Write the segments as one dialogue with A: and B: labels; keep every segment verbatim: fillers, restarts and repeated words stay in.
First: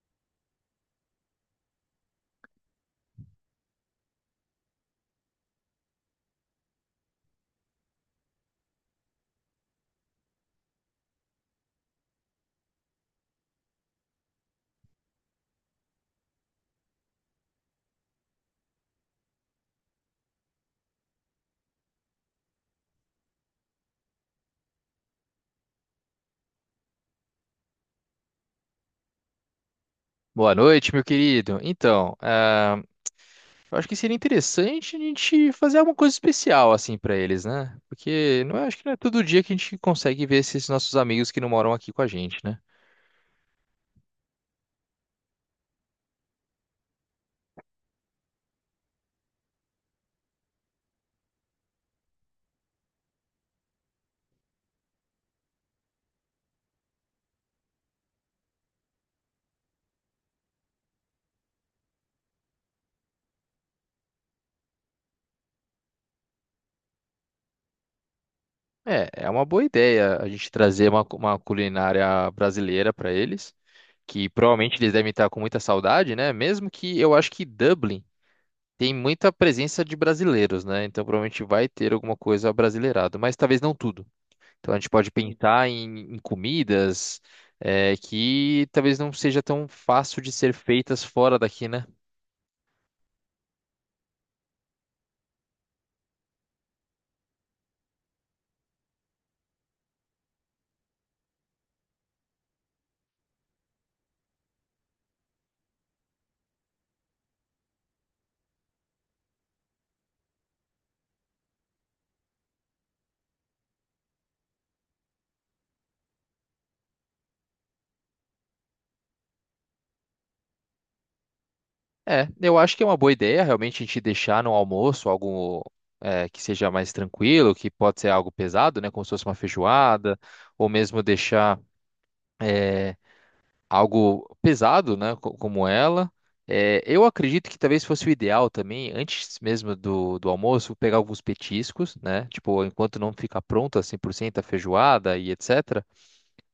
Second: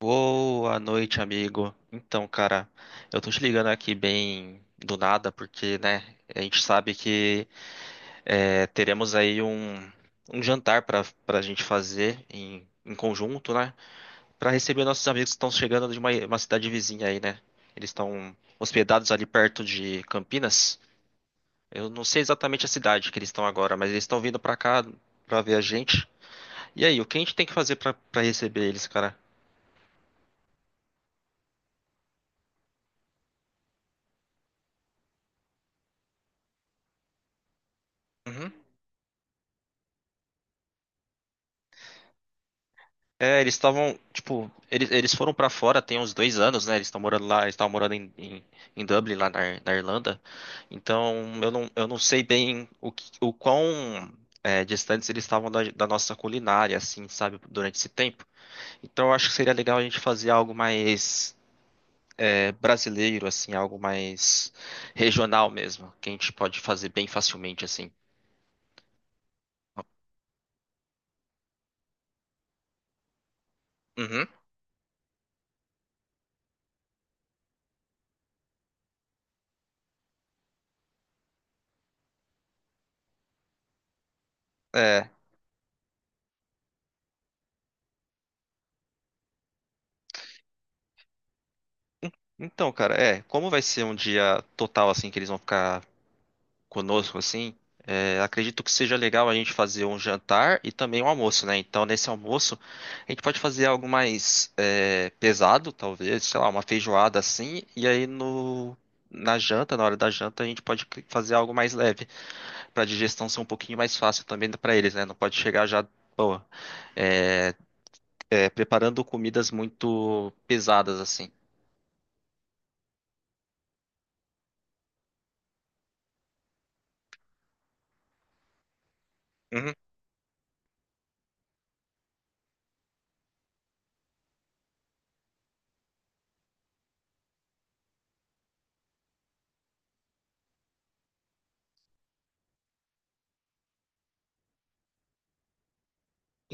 A: Boa noite, amigo. Então, cara, eu tô te ligando aqui bem do nada, porque, né, a gente sabe que é, teremos aí um, um jantar pra, pra gente fazer em, em conjunto, né, pra receber nossos amigos que estão chegando de uma, uma cidade vizinha aí, né. Eles estão hospedados ali perto de Campinas. Eu não sei exatamente a cidade que eles estão agora, mas eles estão vindo pra cá pra ver a gente. E aí, o que a gente tem que fazer pra, pra receber eles, cara?
B: Boa noite, meu querido. Então, ah, eu acho que seria interessante a gente fazer alguma coisa especial assim pra eles, né? Porque não é, acho que não é todo dia que a gente consegue ver esses nossos amigos que não moram aqui com a gente, né?
A: É, eles estavam, tipo, eles, eles foram pra fora tem uns dois anos, né? Eles estão morando lá, eles estavam morando em, em, em Dublin, lá na, Ir- na Irlanda. Então, eu não, eu não sei bem o, que- o quão é, distantes eles estavam da, da nossa culinária, assim, sabe, durante esse tempo. Então, eu acho que seria legal a gente fazer algo mais é, brasileiro, assim, algo mais regional mesmo, que a gente pode fazer bem facilmente, assim.
B: É, é uma boa ideia a gente trazer uma, cu- uma culinária brasileira pra eles,
A: Uhum.
B: que provavelmente eles devem estar com muita saudade, né? Mesmo que eu acho que Dublin tem muita presença de brasileiros, né? Então provavelmente vai ter alguma coisa brasileirada, mas talvez não tudo. Então a gente
A: É.
B: pode pensar em, em comidas é, que talvez não seja tão fácil de ser feitas fora daqui, né?
A: Então, cara, é, como vai ser um dia total assim que eles vão ficar conosco, assim, é, acredito que seja legal a gente fazer um jantar e também um almoço, né? Então, nesse almoço, a gente pode fazer algo mais é, pesado, talvez, sei lá, uma feijoada assim, e aí no. Na janta, na hora da janta, a gente pode fazer algo mais leve, para a digestão ser um pouquinho mais fácil também para eles, né? Não pode chegar já, pô, é, é, preparando comidas muito pesadas assim.
B: É, eu acho que é uma boa ideia realmente a gente deixar no almoço algo é, que seja mais tranquilo, que pode ser algo pesado, né? Como se fosse uma
A: Uhum.
B: feijoada, ou mesmo deixar. eh, Algo pesado, né, co- como ela. É, eu acredito que talvez fosse o ideal também, antes mesmo do, do almoço, pegar alguns petiscos, né? Tipo, enquanto não fica pronta cem por cento a feijoada e etcetera.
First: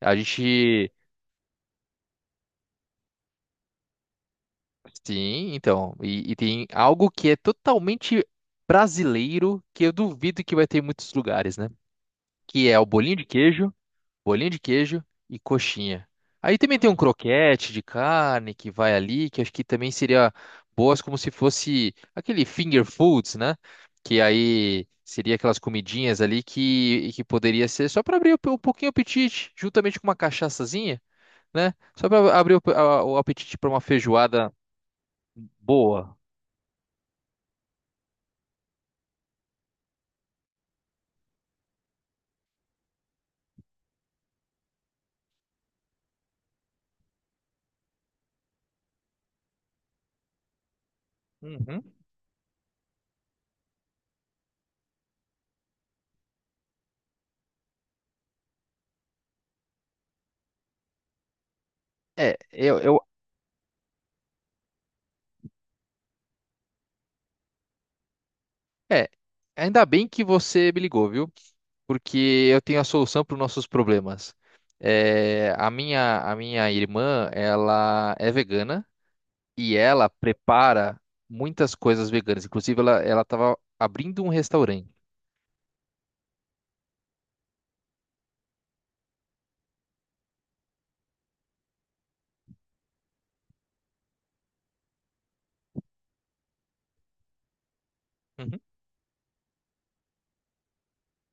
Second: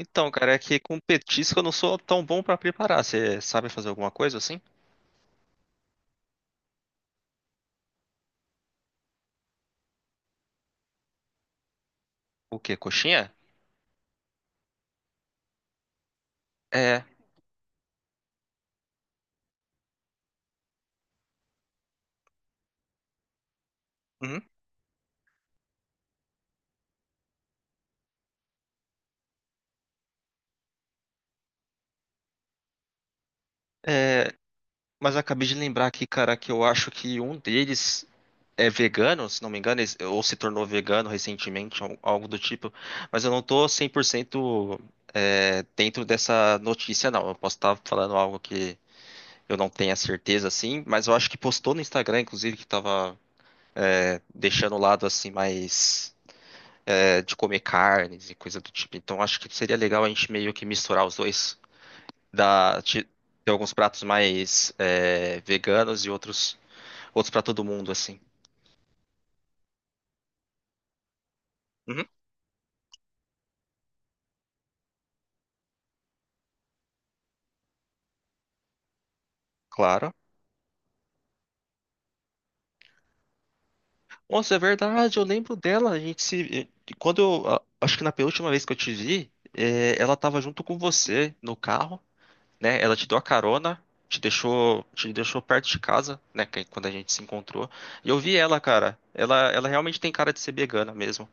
B: A
A: cara, é que
B: gente.
A: com petisco eu não sou tão bom para preparar. Você sabe fazer alguma coisa assim?
B: Sim, então. E, e tem algo que é totalmente brasileiro, que eu duvido que vai ter em muitos lugares, né?
A: O
B: Que
A: quê?
B: é o bolinho de
A: Coxinha?
B: queijo, bolinha de queijo e coxinha. Aí também tem um
A: É,
B: croquete de carne que vai ali, que acho que também seria boas como se fosse aquele finger foods, né? Que
A: uhum.
B: aí seria aquelas comidinhas ali que, que poderia ser só para abrir um pouquinho o apetite, juntamente com uma cachaçazinha, né? Só para abrir o, a- o apetite para uma
A: É,
B: feijoada
A: mas eu acabei de lembrar aqui,
B: boa.
A: cara, que eu acho que um deles é vegano, se não me engano, eles- ou se tornou vegano recentemente, al- algo do tipo. Mas eu não tô cem por cento é, dentro dessa notícia, não. Eu posso estar falando algo que eu não tenha certeza, assim, mas eu acho que postou no
B: Uhum.
A: Instagram, inclusive, que tava é, deixando o lado, assim, mais é, de comer carnes e coisa do tipo. Então acho que seria legal a gente meio que misturar os dois.
B: É, eu,
A: dá- ti-
B: eu
A: Tem alguns pratos mais é, veganos e outros outros para todo mundo, assim.
B: É, ainda bem que você me ligou, viu?
A: Uhum,
B: Porque eu tenho a solução para os nossos problemas. É, a minha, a minha irmã, ela é vegana e ela
A: claro.
B: prepara muitas coisas veganas. Inclusive, ela, ela tava abrindo um
A: Nossa, é
B: restaurante.
A: verdade, eu lembro dela. A gente se. Quando eu. a- Acho que na penúltima vez que eu te vi, é, ela tava junto com você no carro, né? Ela te deu a carona, te deixou, te deixou perto de casa, né? que- Quando a gente se encontrou. E eu vi ela,
B: Uhum.
A: cara. Ela, ela realmente tem cara de ser vegana mesmo.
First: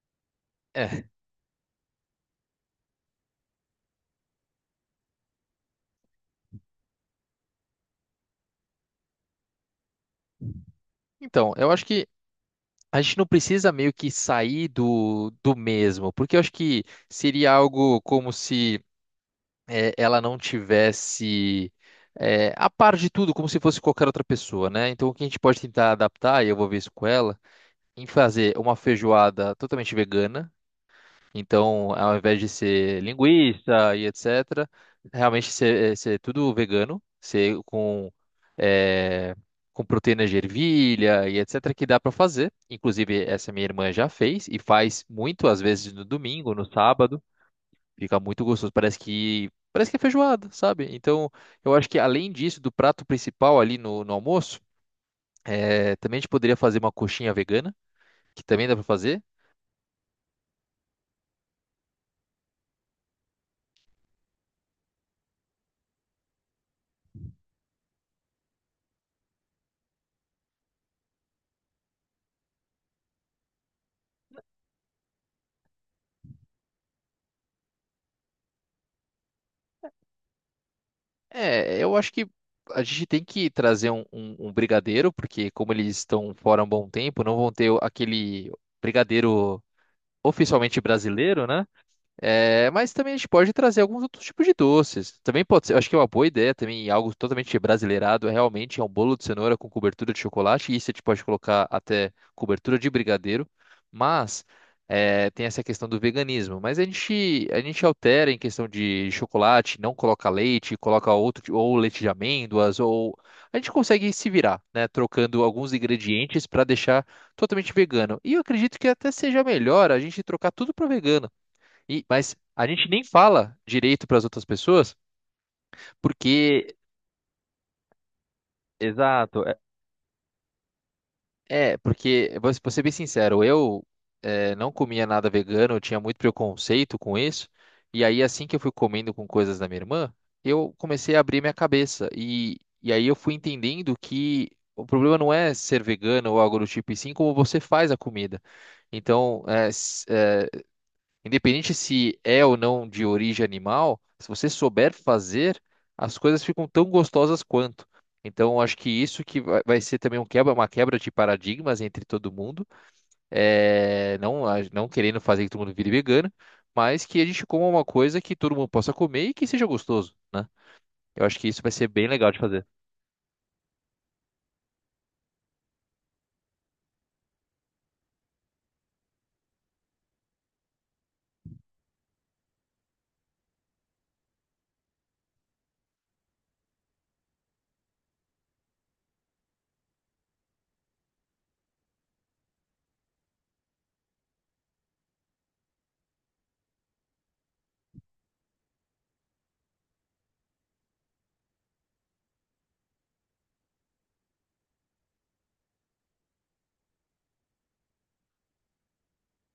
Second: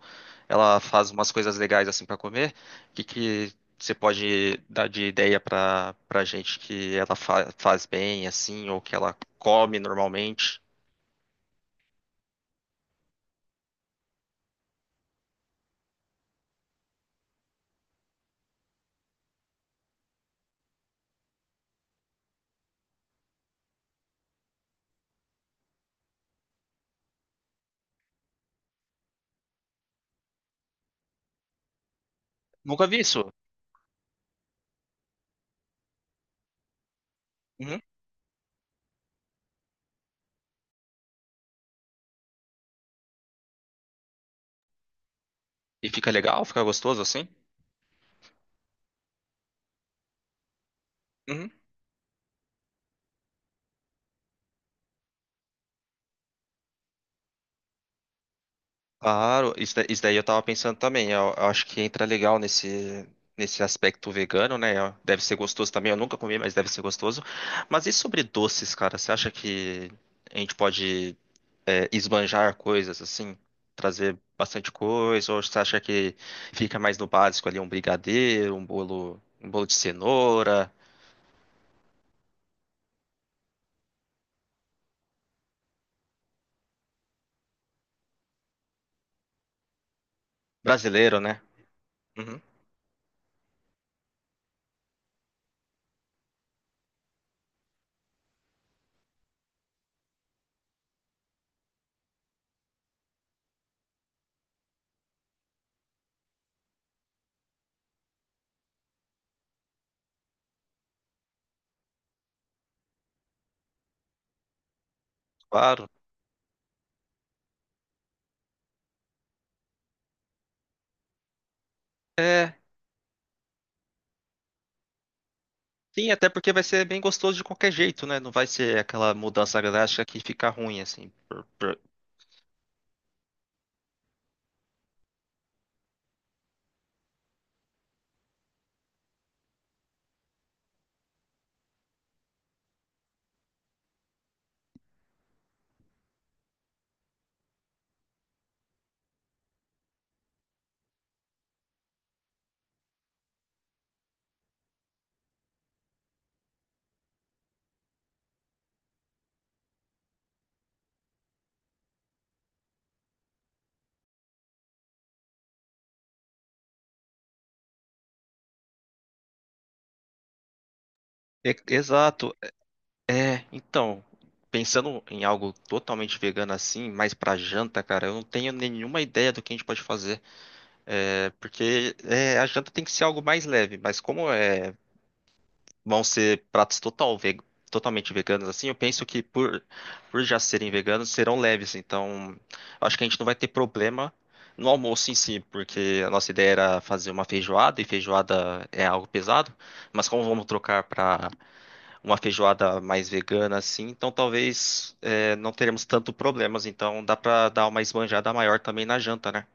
A: Ela
B: É.
A: faz umas coisas legais assim para comer. O que que você pode dar de ideia para para gente que ela fa- faz bem assim ou que ela come normalmente?
B: Então, eu acho que a gente não precisa meio que sair do, do mesmo, porque eu acho que seria algo como se eh, ela não tivesse eh, a par de tudo, como se fosse qualquer outra pessoa, né? Então, o que a gente pode tentar adaptar, e eu vou ver isso com ela, em fazer uma feijoada totalmente vegana. Então, ao invés de
A: Nunca vi
B: ser
A: isso.
B: linguiça e etcetera, realmente ser, eh, ser tudo vegano, ser
A: Uhum.
B: com, eh, com proteína de ervilha e etcetera, que dá para fazer. Inclusive, essa minha irmã já fez e faz muito, às
A: E
B: vezes no
A: fica legal,
B: domingo,
A: fica
B: no
A: gostoso
B: sábado.
A: assim?
B: Fica muito gostoso. Parece que parece que é feijoada, sabe? Então,
A: Uhum.
B: eu acho que além disso, do prato principal ali no, no almoço, é, também a gente poderia fazer uma coxinha vegana, que também dá pra fazer.
A: Claro, isso, da- isso daí eu tava pensando também. Eu, eu acho que entra legal nesse nesse aspecto vegano, né? Deve ser gostoso também. Eu nunca comi, mas deve ser gostoso. Mas e sobre doces, cara? Você acha que a gente pode é, esbanjar coisas, assim, trazer bastante coisa, ou você acha que fica mais no básico ali, um brigadeiro, um bolo, um bolo de cenoura,
B: É, eu acho que a gente tem que trazer um, um- um brigadeiro, porque como eles estão fora há um bom tempo, não vão ter o- aquele brigadeiro oficialmente
A: brasileiro, né?
B: brasileiro, né?
A: Uhum,
B: É, mas também a gente pode trazer alguns outros tipos de doces. Também pode ser, eu acho que é uma boa ideia também, algo totalmente brasileirado, é realmente é um bolo de cenoura com cobertura de chocolate, e isso a gente pode colocar até cobertura de brigadeiro, mas é, tem essa questão do veganismo. Mas a gente, a gente altera em questão de chocolate, não coloca leite, coloca outro, ti- ou leite de amêndoas, ou a gente consegue se virar, né, trocando alguns
A: claro.
B: ingredientes para deixar totalmente vegano. E eu acredito que até seja melhor a gente trocar tudo para vegano. E, mas
A: É,
B: a gente nem fala direito para as outras pessoas,
A: sim, até porque vai
B: porque
A: ser bem gostoso de qualquer jeito, né? Não vai ser aquela
B: exato. É,
A: mudança drástica que fica ruim, assim. por-
B: é,
A: por-
B: porque vou vou ser bem sincero, eu é, não comia nada vegano, eu tinha muito preconceito com isso. E aí assim que eu fui comendo com coisas da minha irmã, eu comecei a abrir minha cabeça e e aí eu fui entendendo que o problema não é ser vegano ou algo do tipo, e sim como você faz a comida. Então, é, independente se é ou não de origem animal, se você souber fazer, as coisas ficam tão gostosas quanto. Então, eu acho que isso que vai vai ser também um quebra, uma quebra de paradigmas entre todo mundo, é, não, a- não querendo fazer que todo mundo vire vegano, mas que a gente coma uma coisa que todo mundo possa comer e que seja gostoso, né? Eu acho que
A: E-
B: isso vai ser bem legal
A: Exato.
B: de fazer.
A: É, então, pensando em algo totalmente vegano assim, mais pra janta, cara, eu não tenho nenhuma ideia do que a gente pode fazer. É, porque é, a janta tem que ser algo mais leve, mas como é, vão ser pratos total ve- totalmente veganos assim, eu penso que por, por já serem veganos, serão leves. Então, acho que a gente não vai ter problema no almoço em si, porque a nossa ideia era fazer uma feijoada, e feijoada é algo pesado, mas como vamos trocar para uma feijoada mais vegana assim, então talvez é, não teremos tanto problemas. Então, dá para dar uma esbanjada maior também na janta, né?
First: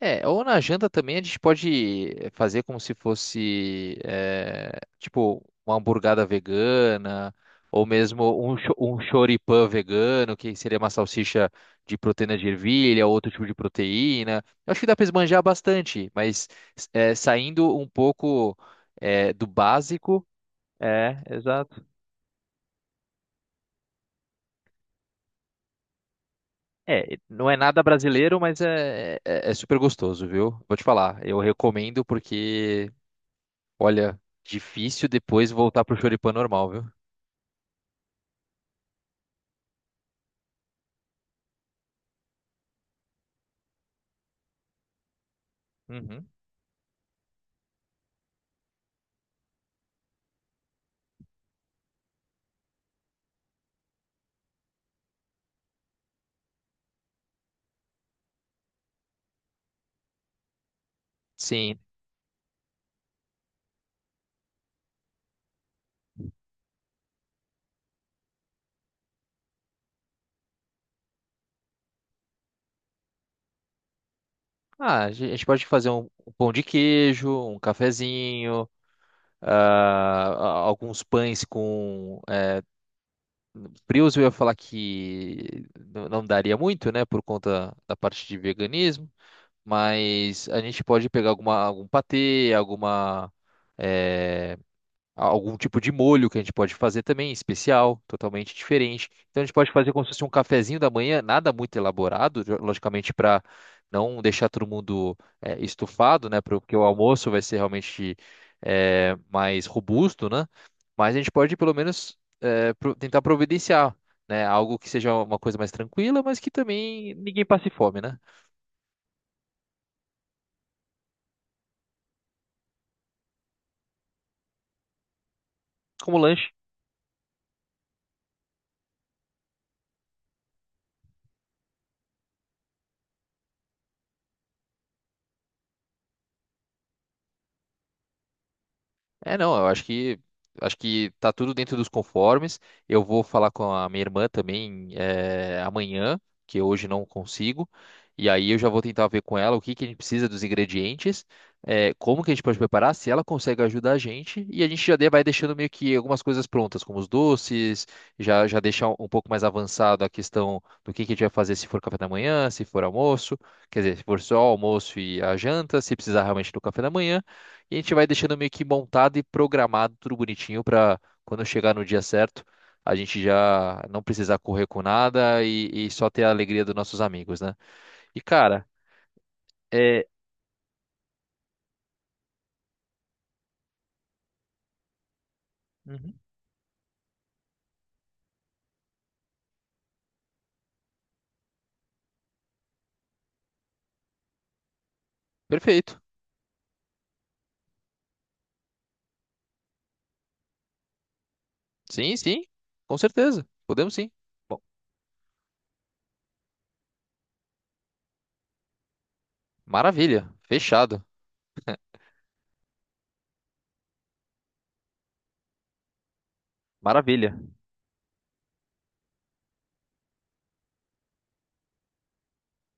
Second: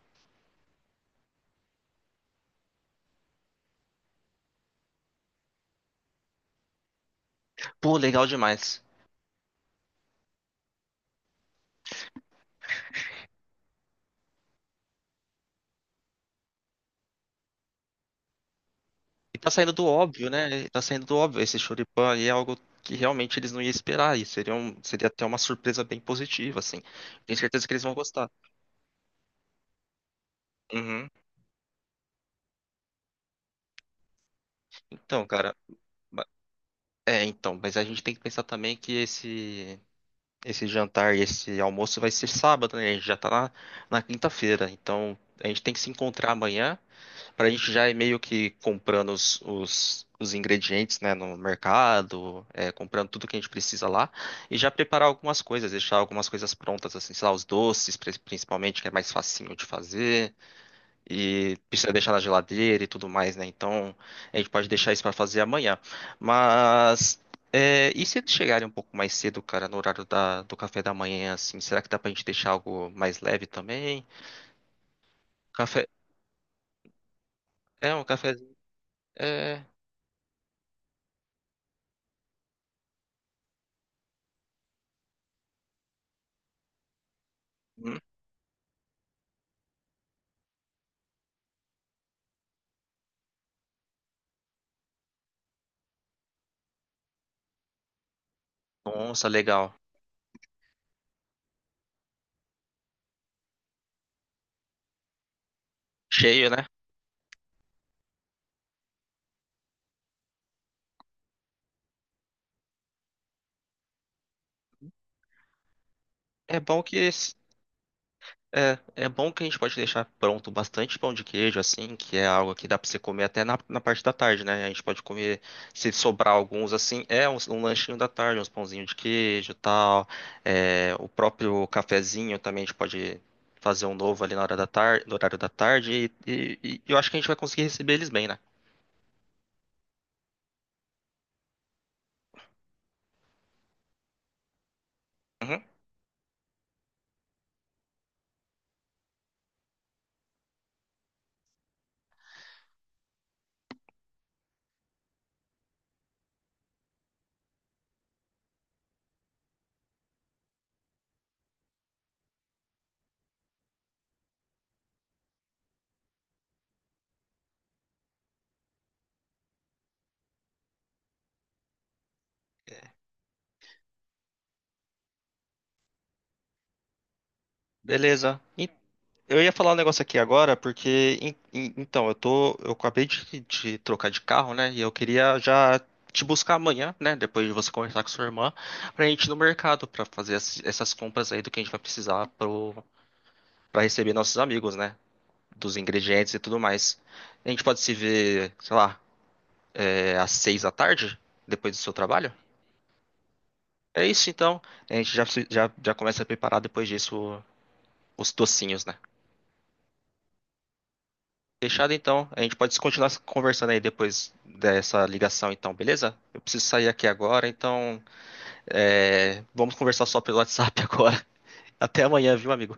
B: É, ou na janta também a gente pode eh, fazer como se fosse, eh, tipo, uma hamburgada vegana, ou
A: Pô, legal
B: mesmo um, cho-
A: demais.
B: um choripã vegano, que seria uma salsicha de proteína de ervilha, outro tipo de proteína. Eu acho que dá para esbanjar bastante, mas eh, saindo um pouco eh,
A: E
B: do
A: tá saindo do
B: básico.
A: óbvio, né? E tá saindo do
B: É,
A: óbvio. Esse
B: exato.
A: Choripan aí é algo que realmente eles não iam esperar. E seria, um, seria até uma surpresa bem positiva, assim.
B: É,
A: Tenho
B: não é
A: certeza que
B: nada
A: eles vão gostar.
B: brasileiro, mas é, é, é super gostoso, viu? Vou te
A: Uhum.
B: falar, eu recomendo porque olha, difícil
A: Então,
B: depois
A: cara.
B: voltar pro
A: ba-
B: choripã normal, viu?
A: É, então. Mas a gente tem que pensar também que esse, esse jantar e esse almoço vai ser sábado, né? A gente já tá na, na quinta-feira. Então, a gente tem que se
B: Uhum.
A: encontrar amanhã. Pra gente já ir meio que comprando os, os, os ingredientes, né, no mercado, é, comprando tudo que a gente precisa lá, e já preparar algumas coisas, deixar algumas coisas prontas, assim, sei lá, os doces, pri- principalmente, que é mais facinho de fazer, e
B: Sim.
A: precisa deixar na geladeira e tudo mais, né? Então, a gente pode deixar isso pra fazer amanhã. Mas, é, e se eles chegarem um pouco mais cedo, cara, no horário da, do café da manhã, assim, será que dá pra gente deixar algo mais leve também?
B: Ah, a gen- a gente pode
A: Café,
B: fazer um, um pão de queijo, um
A: é um café,
B: cafezinho,
A: é...
B: ah, a- alguns pães com eh, frios. Eu ia falar que n- não daria muito, né, por conta da
A: hum,
B: parte de veganismo, mas a gente pode pegar alguma, algum patê, alguma eh, algum tipo de molho que a gente pode fazer também, especial, totalmente diferente.
A: nossa,
B: Então a gente pode
A: legal.
B: fazer como se fosse um cafezinho da manhã, nada muito elaborado, jo- logicamente para não deixar todo mundo eh, estufado, né?
A: Cheio,
B: pro-
A: né?
B: Porque o almoço vai ser realmente eh, mais robusto, né? Mas a gente pode pelo menos eh, pro- tentar providenciar, né? Algo que seja uma coisa mais tranquila, mas que
A: É bom que
B: também
A: esse-
B: ninguém passe fome, né?
A: é, é bom que a gente pode deixar pronto bastante pão de queijo, assim, que é algo que dá pra você comer até na, na parte da tarde, né? A gente pode comer, se
B: Como
A: sobrar
B: lanche.
A: alguns, assim, é um, um lanchinho da tarde, uns pãozinhos de queijo e tal. É, o próprio cafezinho também a gente pode fazer um novo ali na hora da tarde, no horário da tarde, e, e- e eu acho que a gente vai conseguir receber eles bem, né?
B: É, não, eu acho que acho que tá tudo dentro dos conformes. Eu vou falar com a minha irmã também eh,
A: Uhum.
B: amanhã, que hoje não consigo. E aí eu já vou tentar ver com ela o que que a gente precisa dos ingredientes, eh, como que a gente pode preparar, se ela consegue ajudar a gente. E a gente já de- vai deixando meio que algumas coisas prontas, como os doces, já já deixar um um pouco mais avançado a questão do que que a gente vai fazer se for café da manhã, se for almoço, quer dizer, se for só almoço e a janta, se precisar realmente do café da manhã. E a gente vai deixando meio que montado e programado tudo bonitinho para quando chegar no dia certo, a gente já não precisar correr com nada e, e só ter a alegria dos nossos amigos, né? E
A: Beleza.
B: cara,
A: Eu ia falar um negócio
B: é,
A: aqui agora, porque em- em- então, eu tô, eu acabei de, de trocar de carro, né? E eu queria já
B: uhum.
A: te buscar amanhã, né? Depois de você conversar com sua irmã, pra gente ir no mercado pra fazer as- essas compras aí do que a gente vai precisar pro, pra receber nossos amigos, né? Dos
B: Perfeito.
A: ingredientes e tudo mais. A gente pode se ver, sei lá, é, às seis da tarde, depois do seu
B: Sim,
A: trabalho?
B: sim, com certeza. Podemos
A: É
B: sim.
A: isso então.
B: Bom,
A: A gente já, se- já, já começa a preparar depois disso os docinhos, né?
B: maravilha. Fechado.
A: Fechado então. A gente pode continuar conversando aí depois dessa ligação, então, beleza? Eu preciso sair aqui
B: Maravilha.
A: agora, então é, vamos conversar só pelo WhatsApp agora. Até amanhã, viu, amigo?